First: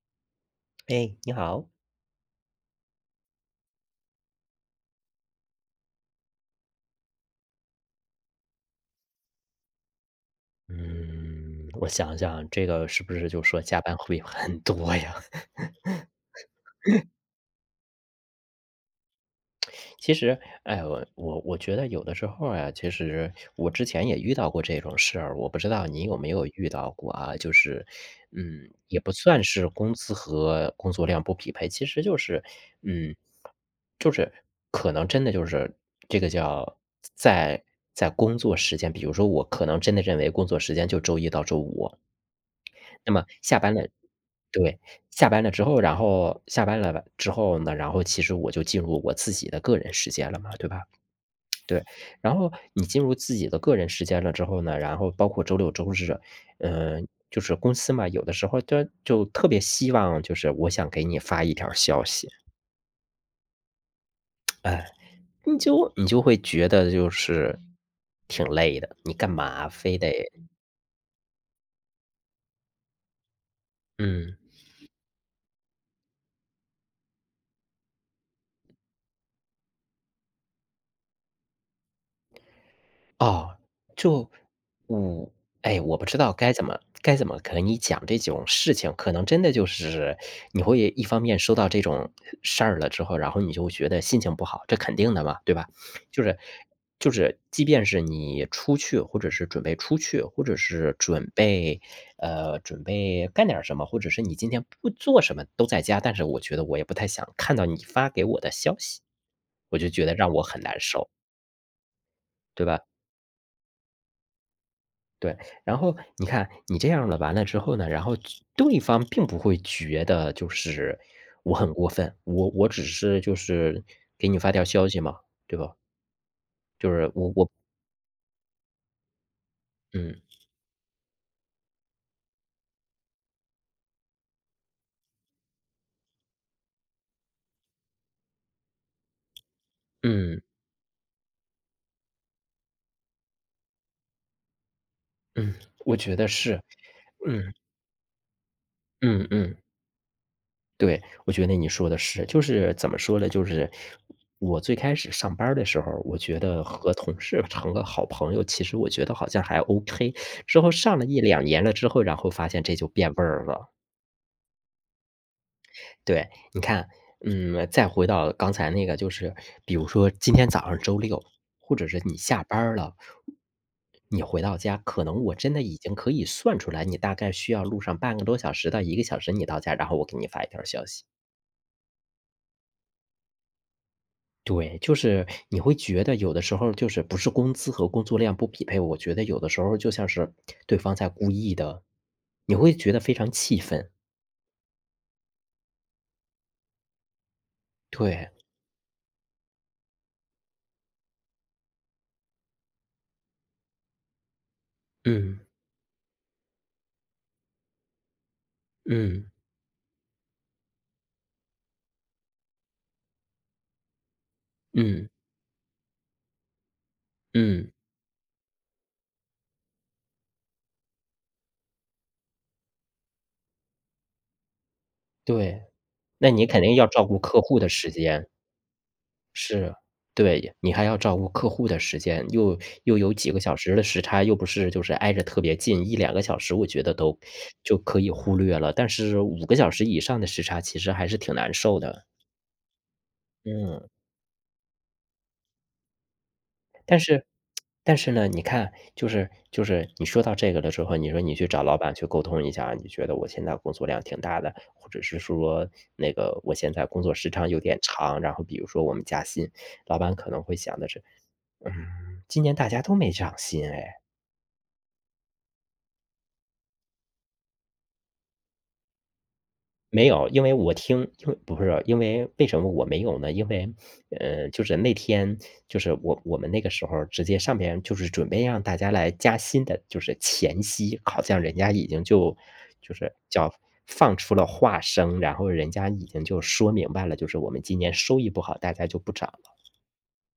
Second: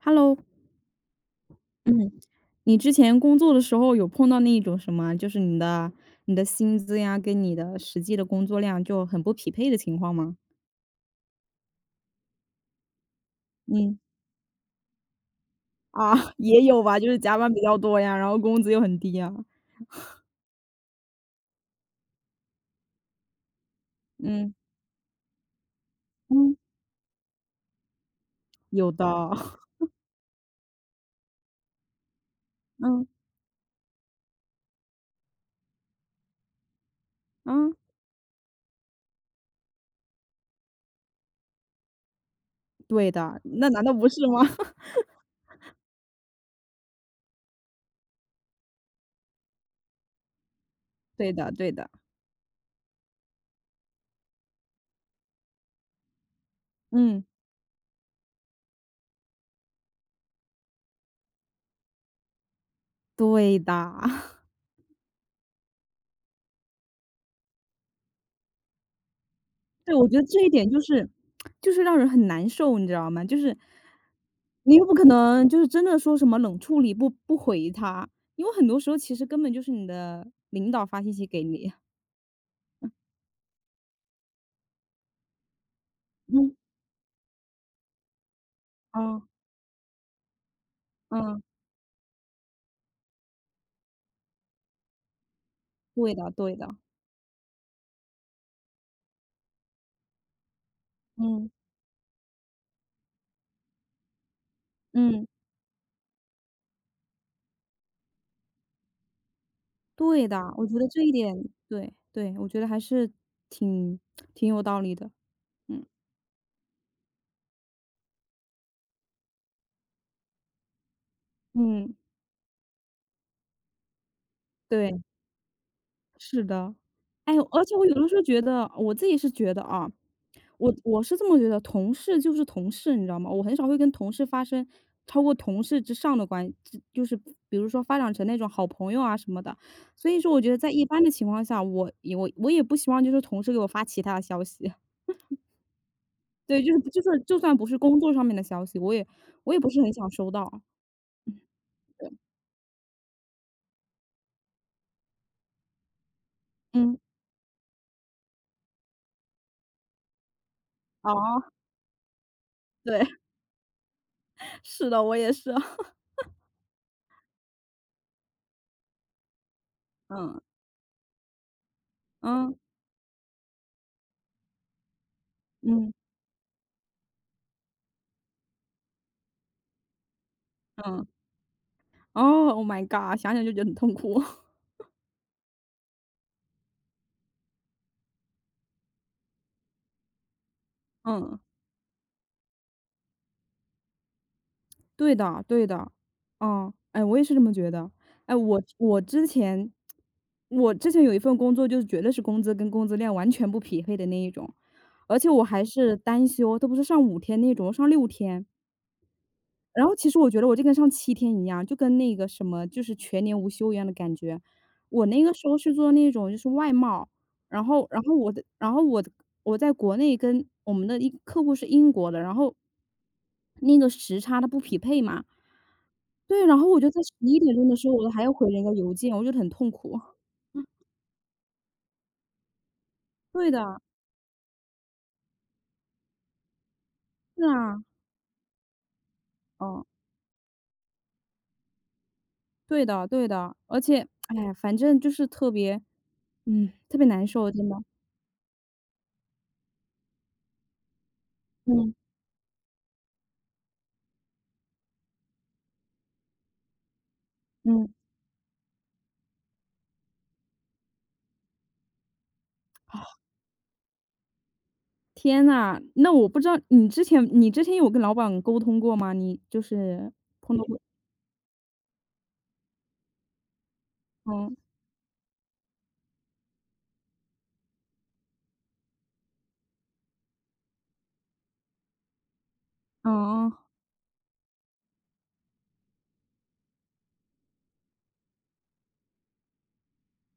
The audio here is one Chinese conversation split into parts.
Hello，哎，你好。嗯，你之前工作的时候有碰到那一种什么，就是你的薪资呀，跟你的实际的工作量就很不匹配的情况吗？嗯，我想想，这个是不是就说加班嗯，会很多呀？啊，也有吧，就是加班比较多呀，然后工资又很低呀。其实，哎，我觉得有的时候啊，其实我之前也遇到嗯过这种事儿，我不知道你有没有嗯，遇到过啊？就是，嗯，有也的，不算是 工资和工作量不匹配，其实就是，嗯嗯，就是可能真的就是这个叫在嗯，在工作时间，比如说我可能真的认为工作时间就周一到周五，对那么的，下那班难了。道不是吗？对，下班了之后，然后下班了之后呢，然后其实我就进入我自己的个人时间了嘛，对吧？对的对对，的，然后你进入自己的个人时间了之后呢，然后包括周六周日。嗯，嗯，就是公司嘛，有的时候就特别希望就是我想给你发一条消息。对的。你就会觉得就是挺累的，你干嘛对，非我得觉得这一点就是让人很难受，你知道吗？就是嗯。你又不可能就是真的说什么冷处理不回他，因为很多时候其实根本就是你的领导发信息给你。哦，就我哎，我不知道该嗯，怎么该怎么和你讲这种事情，可啊，能真的就是你会一方面嗯，收到这种事儿了之后，然后你就觉得心情不好，这肯定的嘛，对吧？对就的是对的，就是即便是你出去，或者是准备出去，或者是准嗯，备准备干点儿什么，或者是你今天不做嗯，什么，都在家，但是我觉得我也不太想看到你发给我的消息，我就觉得对让我的，很我觉难得这受，一点，对对，我觉得对还吧？是挺挺有道理的，对，然嗯，后你看你这样了完了之后呢，然后其对方并不会觉得就是我很过嗯，分，我只是就是给你发条消息对。嘛，对吧？是的，就是我哎，我而且我有的时候觉得，我自己是觉得啊，嗯我是这么觉得，同事就是同事，你知道吗？我很少会跟同事发生超过同事之上的就是比如说发展成那种好朋友啊什么的。所以说，我嗯觉得在一般的情况下，我也不希望就是同事给我发其他的消息。嗯，我觉得是，对，就是就算就嗯算不是工作上面的消息，我也嗯我嗯，也不是很想收到。对，我觉得你说的对，是，就是怎么说呢？就是我最开始上班儿的时候，我觉得和嗯，同事成个好朋友，其实我觉得好像还 OK。之后上了一两哦，年了之后，然后发现这就对，变味儿了。是的，我也是。对，你看，嗯，再回到刚才那个，就是比如说今嗯天早上周六，或者是你下嗯班儿了，你回到家，可能我真的已嗯经可以算出来，你大概需要路上半个多小时到1个小时，你到家，然后我给你发一条消息。嗯。哦，Oh my god，想想就觉得很痛苦。对，就是你会觉得有的时候就是不是工资和工作量不匹配，我觉得有的时候就像是对方在故嗯，意的，你会觉得非常气愤。对的对的。嗯，哎，我也是这么觉得。对，哎，我之前有一份工作，就是绝对是工资跟工资量完全不匹配的那一种，而且嗯我还是单休，都不是上5天那种，上6天。嗯然后其实我觉得我这跟上7天一样，就跟那个什么，就是全年无休一样的感觉。我嗯那个时候是做那种就是外贸，然嗯，后然后我在国内跟我们的一客户是英国的，然后那个时差它不匹配嘛。对。那对，你然肯后定我要就在照十顾一客点户钟的的时时候，我还间，要回人家邮件，我觉得很痛是，苦。对，你还要照顾客户的时间，又有几个对小时的，的时差，又不是就是挨着特别近一两个小时我觉得都是就啊，可以忽略了，但是五个小哦，时以上的时差其实还是挺难受的。对的对的，而嗯，且，哎呀，反正就是特别难受，真的，但是呢，你看，就是你说到这个了之后，你说你去找老板嗯，去沟通一下，你觉得我现在工作量挺大的，或者是说那个我现在工作时长有点嗯。长，然后比如说我们加薪，老板可能会想的是，嗯，今年大家都没好，涨薪哎。天呐，那我不知道你之前有跟老板沟通过吗？你就没是有，因为碰到我过。听，因为不是，因为为什么我没有呢？因为，嗯，就是那天，就是我们那个时候直接上边就是准备让大家来加薪的，就是前夕，好像人家已经就是嗯，叫放出了话声，然后人家已经就说明白了，就是我们今年收益不好，大家就不涨了。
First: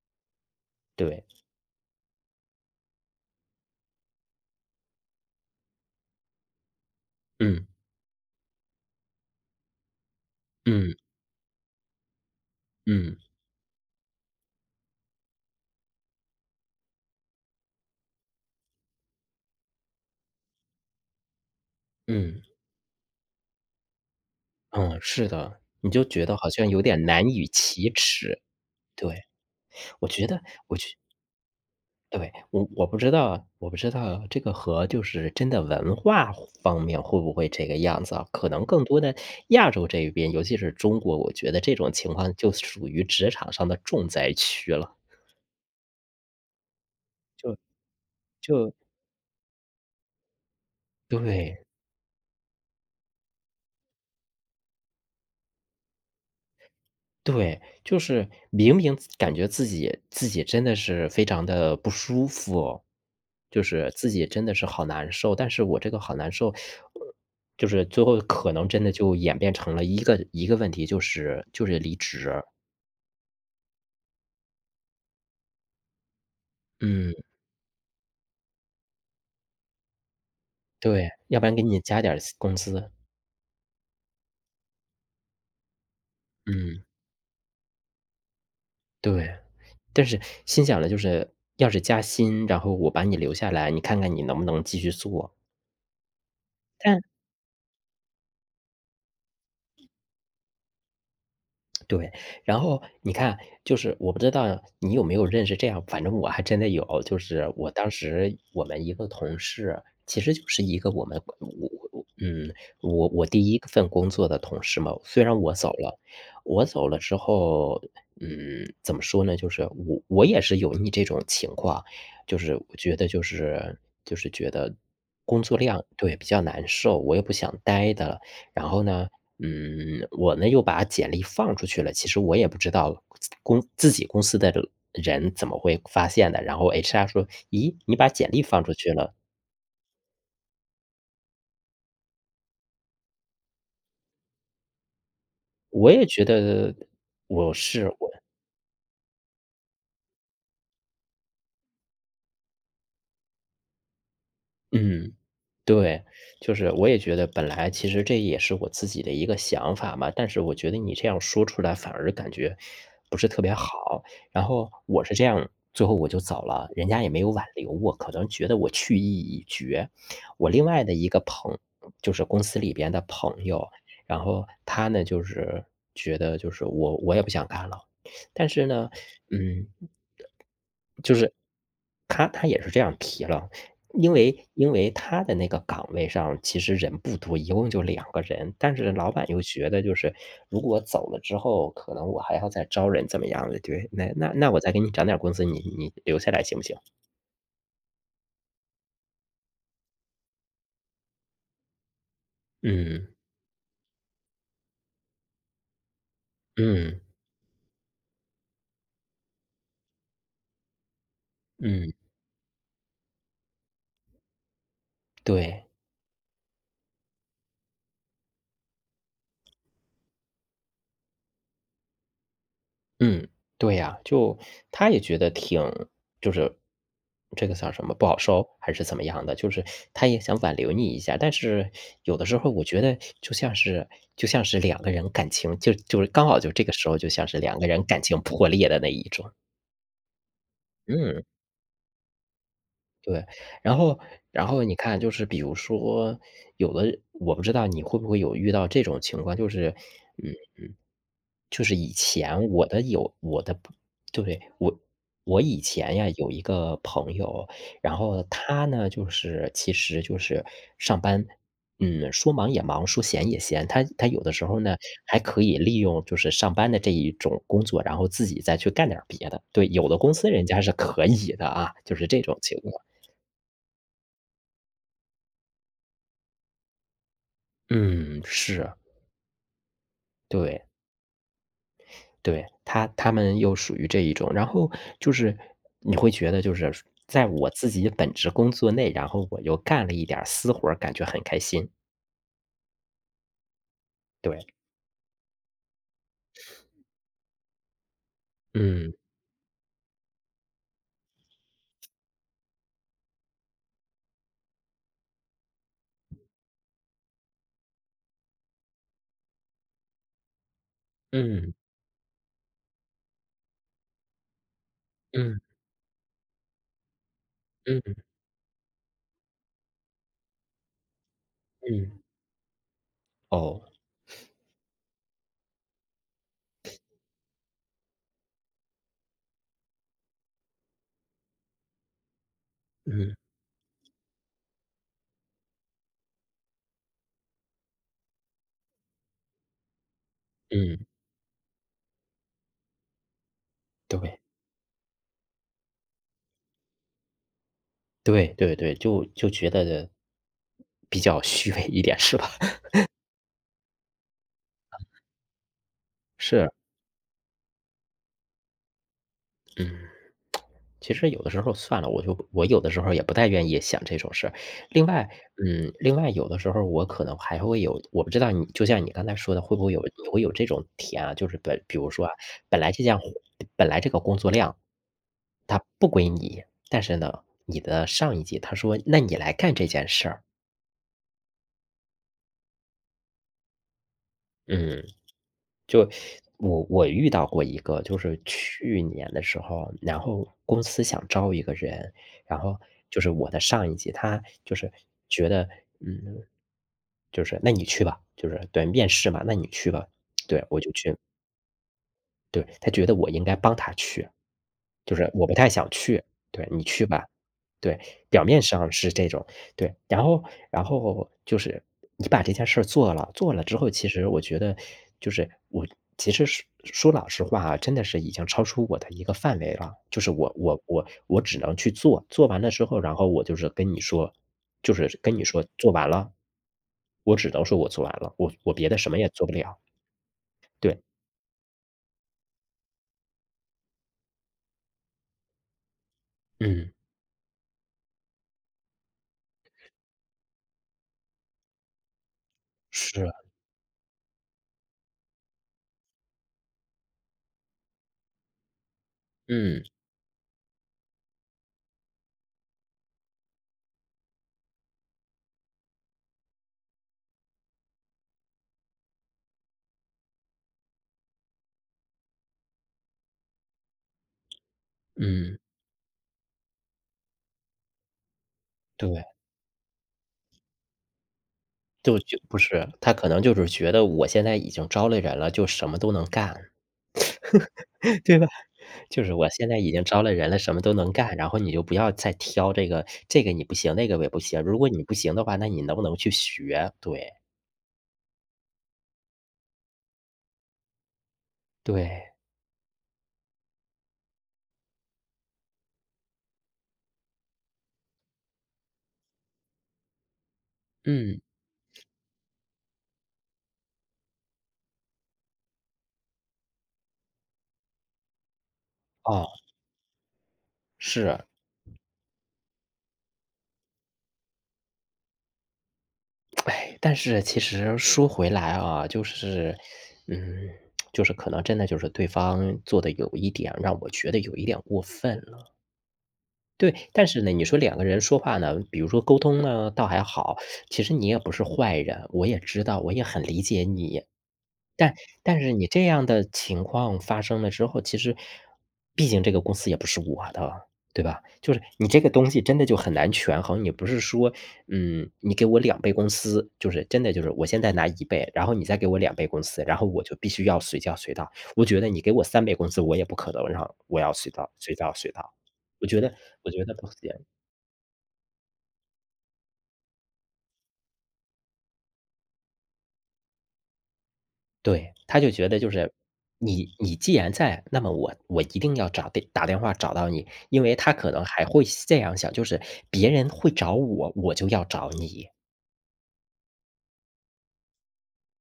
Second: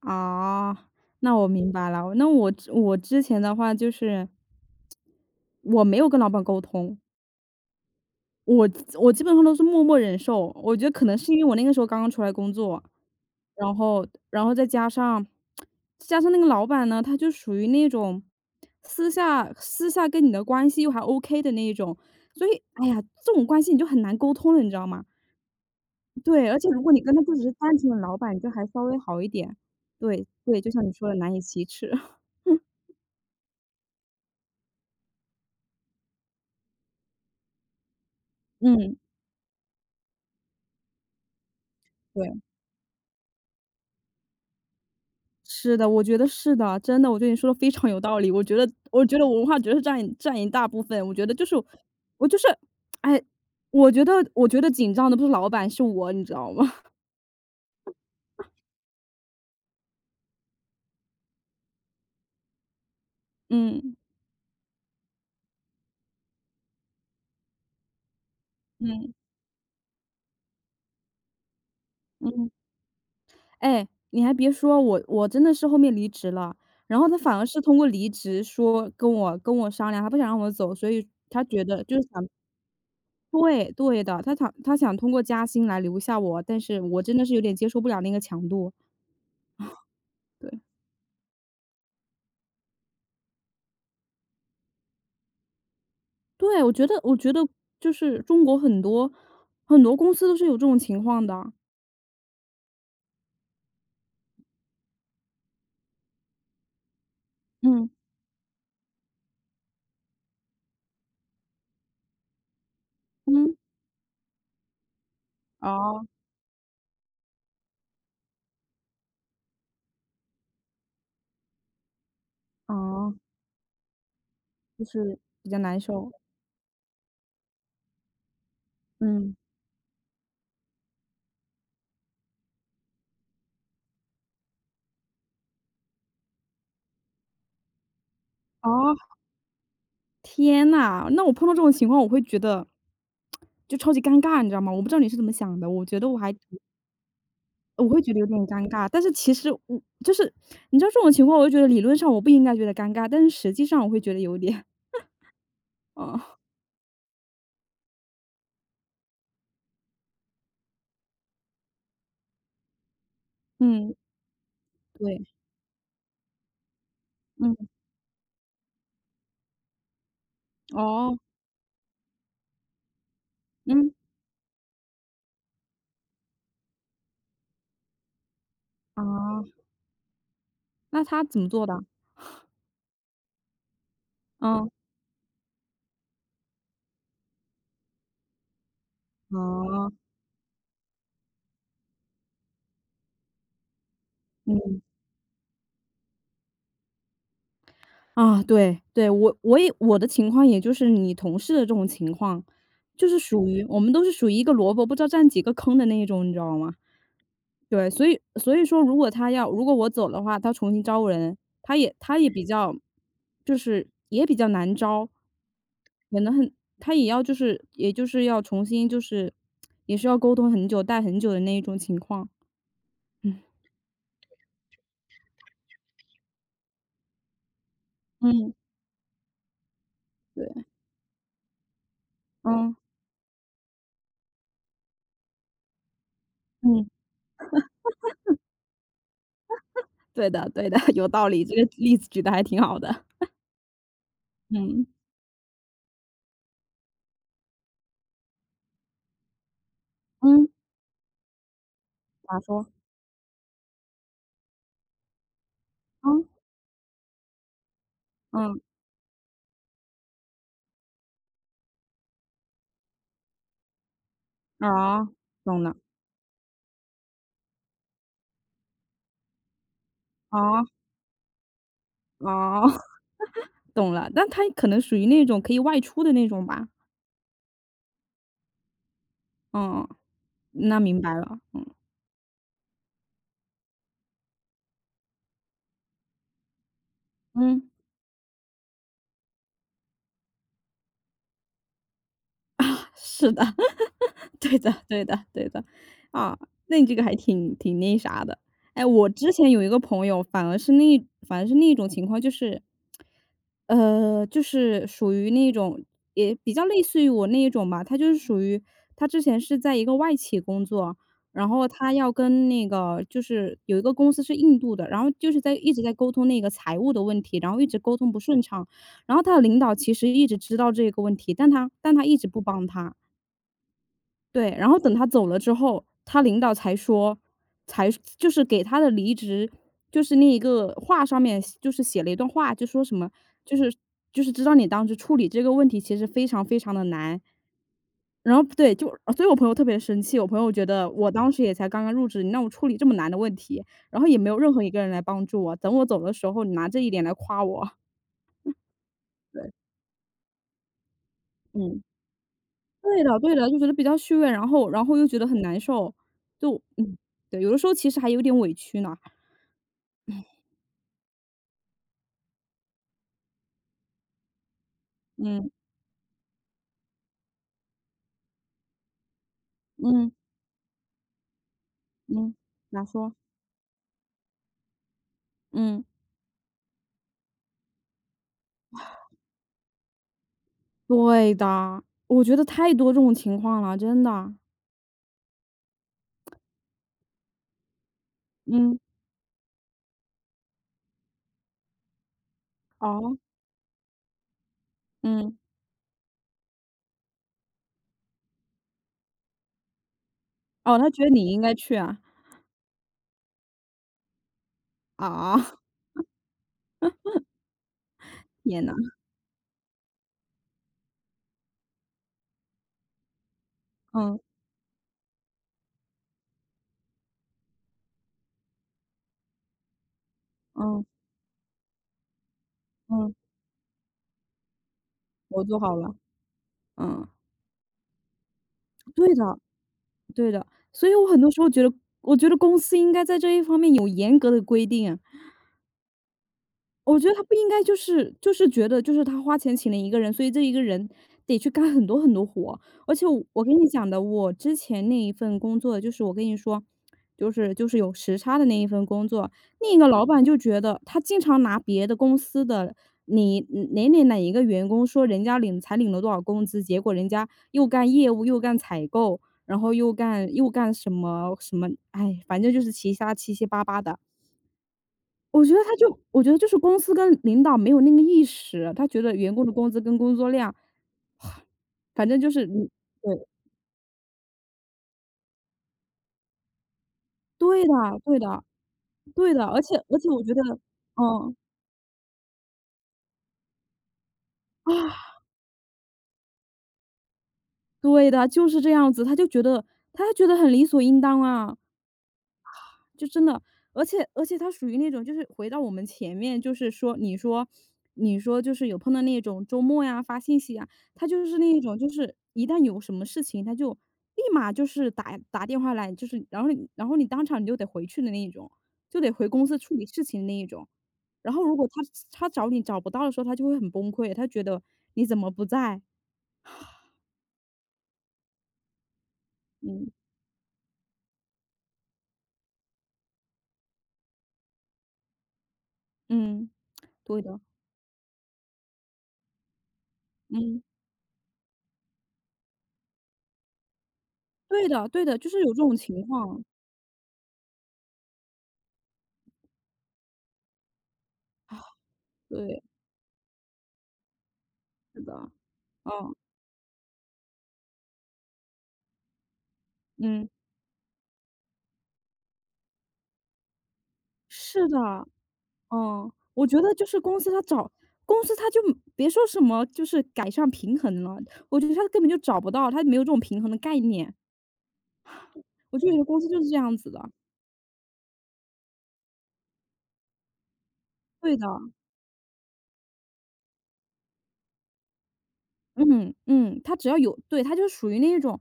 啊，对，那我明白了。那我之前的话，就是我没有跟老板沟通，嗯我我基本上都是默默忍受，我觉得嗯可能是因为我那个时候刚刚出来工作，嗯然后再加上那个老板呢，他就属于那种私下跟你的关系又还 OK 的那一种，嗯所以哎呀，这种关系你就很难沟通了，你知道嗯，吗？是的，你就觉得对，好而且像有如果你点跟他难不只以是单纯启的老板，齿，就还稍微好对。一点。我觉对得对，就我像你去说的难以启齿。对，我不知道这个和就是真的文化方面会不会这个样子啊，可能更嗯，多的亚洲这一边，尤其是中国，我觉得这种情况对。就属于职场上的重灾区了，是的，我觉得是的，真的，我觉得你说就的非常有道理。我觉得就我觉得文化觉是占一大部分，我觉得就是对。我就是哎，我觉得紧张的不是老板，是我，你知道吗？对，就是明明感觉自己真的是非常的不舒服哦，就是嗯，自己真的是好难受，但是我这个好难受，就是最后可能真的嗯，就演变成了一个一个问题，就是离职。嗯。哎，你还别说，我真的是后面离职了，然后嗯，他反而是通过离职跟我商量，他不想让我走，所以对，要他不然给觉你得就加是点儿想，工资。对，对的，他想通过加薪来留下我，但是嗯，我真的是有点接受不了那个强度，对，但是对。心想的就是要是加薪，然后我把你留下来，你看看你能不能继续做。对，我觉得就是中国很多很多公司都是有这种情况的。对，然后你看，就是我不知道你有没有认识这样，反正我还真的有，就是我嗯，当时我们一个同事，其实就是一个我们我我嗯，我我第嗯，一份工作的同事嘛，虽然我走了，哦，我走了之后，嗯，怎么说呢？就是我也是有你这种情况，就是我觉得哦，就是觉得就是工比作较难量受。对比较难受，我也不想待的了，然后呢，嗯，嗯，我呢又把简历放出去了，其实我也不知道自己公司的人怎么会发现的。然后 HR 说："咦，你把简历放出去哦，了。"天呐，那我碰到这种情况我会觉得就超级尴尬，你知道吗？我不知道你是怎么想的，我也觉得我是我会我觉得有点尴尬，但是其实我就是你知道这种情况，我就觉得理论上我不应该觉得尴尬，但是实际上我会觉得有点。嗯。对，哦，就是我也觉得本来其实这也是我自己的一个想法嘛，但是我觉得你这样说出来反而感觉不是特别嗯，好。然后我是这对，样，最后我就走了，人家也没有挽嗯，留我，可能觉得我去意已决。我另外的一哦，个朋就是公司里边的朋友，嗯，然后他呢就是觉得就是我也不想干了，但是呢，啊，嗯，那就他是怎么做的？他也是这样提了，因为嗯。因为他的那个岗位上其实人不多，一共就两个人，但是老板又觉得啊，就是如果走了之后，可能我还要再招人怎么样的，对，那我再嗯，给你涨点工资，你你留下来行不行？啊，对，对，我的情况也就是你同事的这种情况，就嗯，是属于我们都是属于一个萝卜不知道占几个坑的那一种，你知道吗？嗯，对，所以说，如果我走的话，他重新招人，他嗯，也他也比较，就是也比较难招。对。可能很他也要，就是也就是要重新，也是要沟通很久，待很久的那一种情况。嗯，嗯对呀，就他也觉得挺就是这个叫什么不好收嗯，还是怎么样的，就是他也想对，挽留你一下，但是有的时候我嗯觉得就像是两个人感情就是刚好就这个嗯。时候就像是两个人感情破裂的那一种，对的对的，有嗯。道理，这个例子举的还挺好的。对，然后然后你嗯 看，就是比如说，有的我不知道你会不会有遇到这种情况，就是，嗯，嗯，嗯，就是以咋前说？我的有我的不对，以前呀嗯，有一个朋友，然后嗯，他呢，就是其实就是上班，嗯，说忙也忙，说闲也闲，他有的时候呢，啊，还可以懂了，利用就是上班的这一种工作，然后自己再去干点儿别的。对，有的公司人家啊是可以的啊，就是这种情啊，况。懂了，但他可能属于那种可以外出的那种吧？嗯，是啊，嗯，对那明白了，嗯。对，他们又属于这一种，然后就是你会觉得就是在我嗯。自己本职工作内，然后我又干了一点儿私活儿感觉很开心。是的。对，对的对的对的，啊，那你这个还挺那啥的。哎，嗯我之前有一个朋友，反而是那种情况，就是，就是属于那种也比较类似于我那一种吧。他就是属于，他之前是在一个外企工作，然嗯后他要跟那个，就是有一个公司是印度的，然后就嗯是一直在沟通那个财务的问题，然后一直沟嗯通不顺畅，然后他的领导其实一直知道这个问题，但他但嗯，他一直不帮他。哦，对，然后等他走了之后，他领导才说，才就是给他的离职，就是那一个话上面就是写了一段话，就说什么，嗯就是就是知道你当时处理这个问题其实非常非常的难。然后对，所以我朋友特别生气，我朋友觉嗯，得我当时也才刚刚入职，你让我处理这么难的问题，然后也对没有任何一个人来帮助我，等我走的时候，你拿这一点来夸我。对对对，就觉得比较虚 伪嗯。一点是吧？对的对的，就觉得比较虚伪，然后又觉得很难受，是，就嗯，对，有的时候其实还有点委屈呢。嗯。其实有的时候算了，我有的时候也不太愿意想这种事儿。另外，嗯，嗯，另外有的时候我可能还会有，我不知道你就像你刚才说的，会不会有你嗯，会有这种体验啊？就是比如说啊，嗯，本来咋这件说？本来这个工作量，它嗯，不归你，但是呢，你的上一级他说那你来干这件事儿，对的，我觉得太多这种情况了，真的。嗯。就我遇到过一个，就是嗯，去年的时候，然后公司想招一个人，然后就是哦，我的上一级，他就是觉嗯，得，嗯，就是那你去吧，就是对面试嘛，那你去吧，对，我就哦，他去，觉得你应该去啊。对，他觉得我应该帮他去，就是我不啊，太想 去，对，你去吧，对，表面天上呐，是这种，对。然后就是你把这件事儿做了，做了之后，其实嗯，我觉得就是我其实说老实话啊，真的是已经超出我的一个范围了。就是我我嗯，我我只能去做，做完了之后，然后嗯，我就是跟你说就是跟你我说做做好完了，了。嗯，我只能说我做完了，我别的什么也对做不的了。对的，对，所以我很多时候觉得公司应该在这一方面有严格的规定。嗯，我觉得他不应该就是觉得就是他花钱请了一个人，所以这一个人得去干很多很多活。而且是，我跟你讲的，我之前那一份工作，就是我跟你说，就是有时差的那一份工作，嗯另一个老板就觉得他经常拿别的公司的，你哪一个员工说人家领了多少工资，结果人家又干业务又干采购，然后又干什么什么，哎，反正就是其他七七八八的。嗯，我觉得我觉得就是公司跟领导没有那个意识，他觉对。得员工的工资跟工作量。就反就正就不是你。是，他可对，能就是觉得我现在已经招了人了，就什么都能干。对的 对对吧？的就是我对的，现在而已且经而招且了我人觉了，得什么都能干，然嗯，后你就不要再挑这个，这个你不行，那个也不行。如果你不啊，行的话，那你能不能去学？对，对的，就是这样子，他觉得很理所应当啊。对，就真的，而且他属于那种，就是回到我们前面，就是说，你说就是有碰到那种周末呀发信息啊，他嗯，就是那一种，就是一旦有什么事情，他就立马就是打电话来，就是然后你当场你就得回去的那一种，就得回哦，公司处理事情的那一种。是。然后如果他找你找不到的时候，他就会很崩溃，他觉得你怎么不在？哎，但是其实说回来啊，就是，嗯嗯，就是可能真的就是对方做的有一点让我觉得有一点过分了。嗯，对，但对是呢，的，你说两个人说话呢，比如说沟通呢，倒还好。嗯，其实你也不是坏人，我也知道，我也很理解你。对的但对的，就是但有是这你种这情样的况，情况发生了之后，其实毕竟这个公司也不是我的，对吧？就是你这个东西真对，的就很难权衡。你不是说，是嗯，的，你给我两倍工嗯资，就是真的就是我现在拿1倍，然后你再给我两倍工资，然后我就嗯。必须要随叫随到。我觉得你给我3倍工资，我也不可能让我要随到是随到的，随到。我觉嗯，得我我觉觉得得就不是行，公司他就别说什么就是改善平衡了，我觉得他根本就找不到，他没有这种平衡的概念。对，他就觉得就我就是觉得公司就是这你样子你的，既然在，那么我一定要打电话找到你，因为他可能对还的，会这样想，就是别人会找我，我就要找你。嗯嗯，他只要有对，他就属于那种，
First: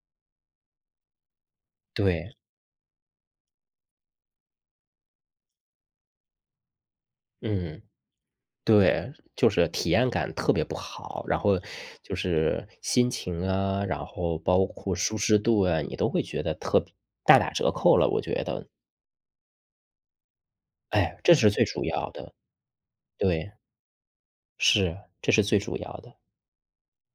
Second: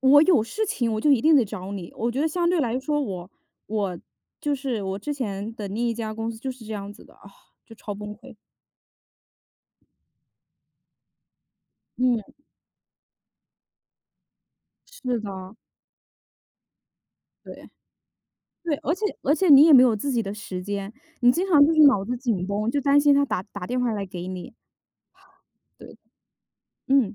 我有事情我就一定得找你。我觉得对，相对来说我，我就是我之前的另一家公司就是这样子的啊，就嗯，超崩溃。对，就是体验感特别不好，然后就嗯，是心情啊，然后包括舒是适的，度啊，你都会觉得特别大打对。折扣了，我觉得，对，而且你也没有自己的时间，哎，你这经是常最就是主脑要子的，紧绷，就担心他打对，打电话来给你。是，这是最主要对，的。嗯。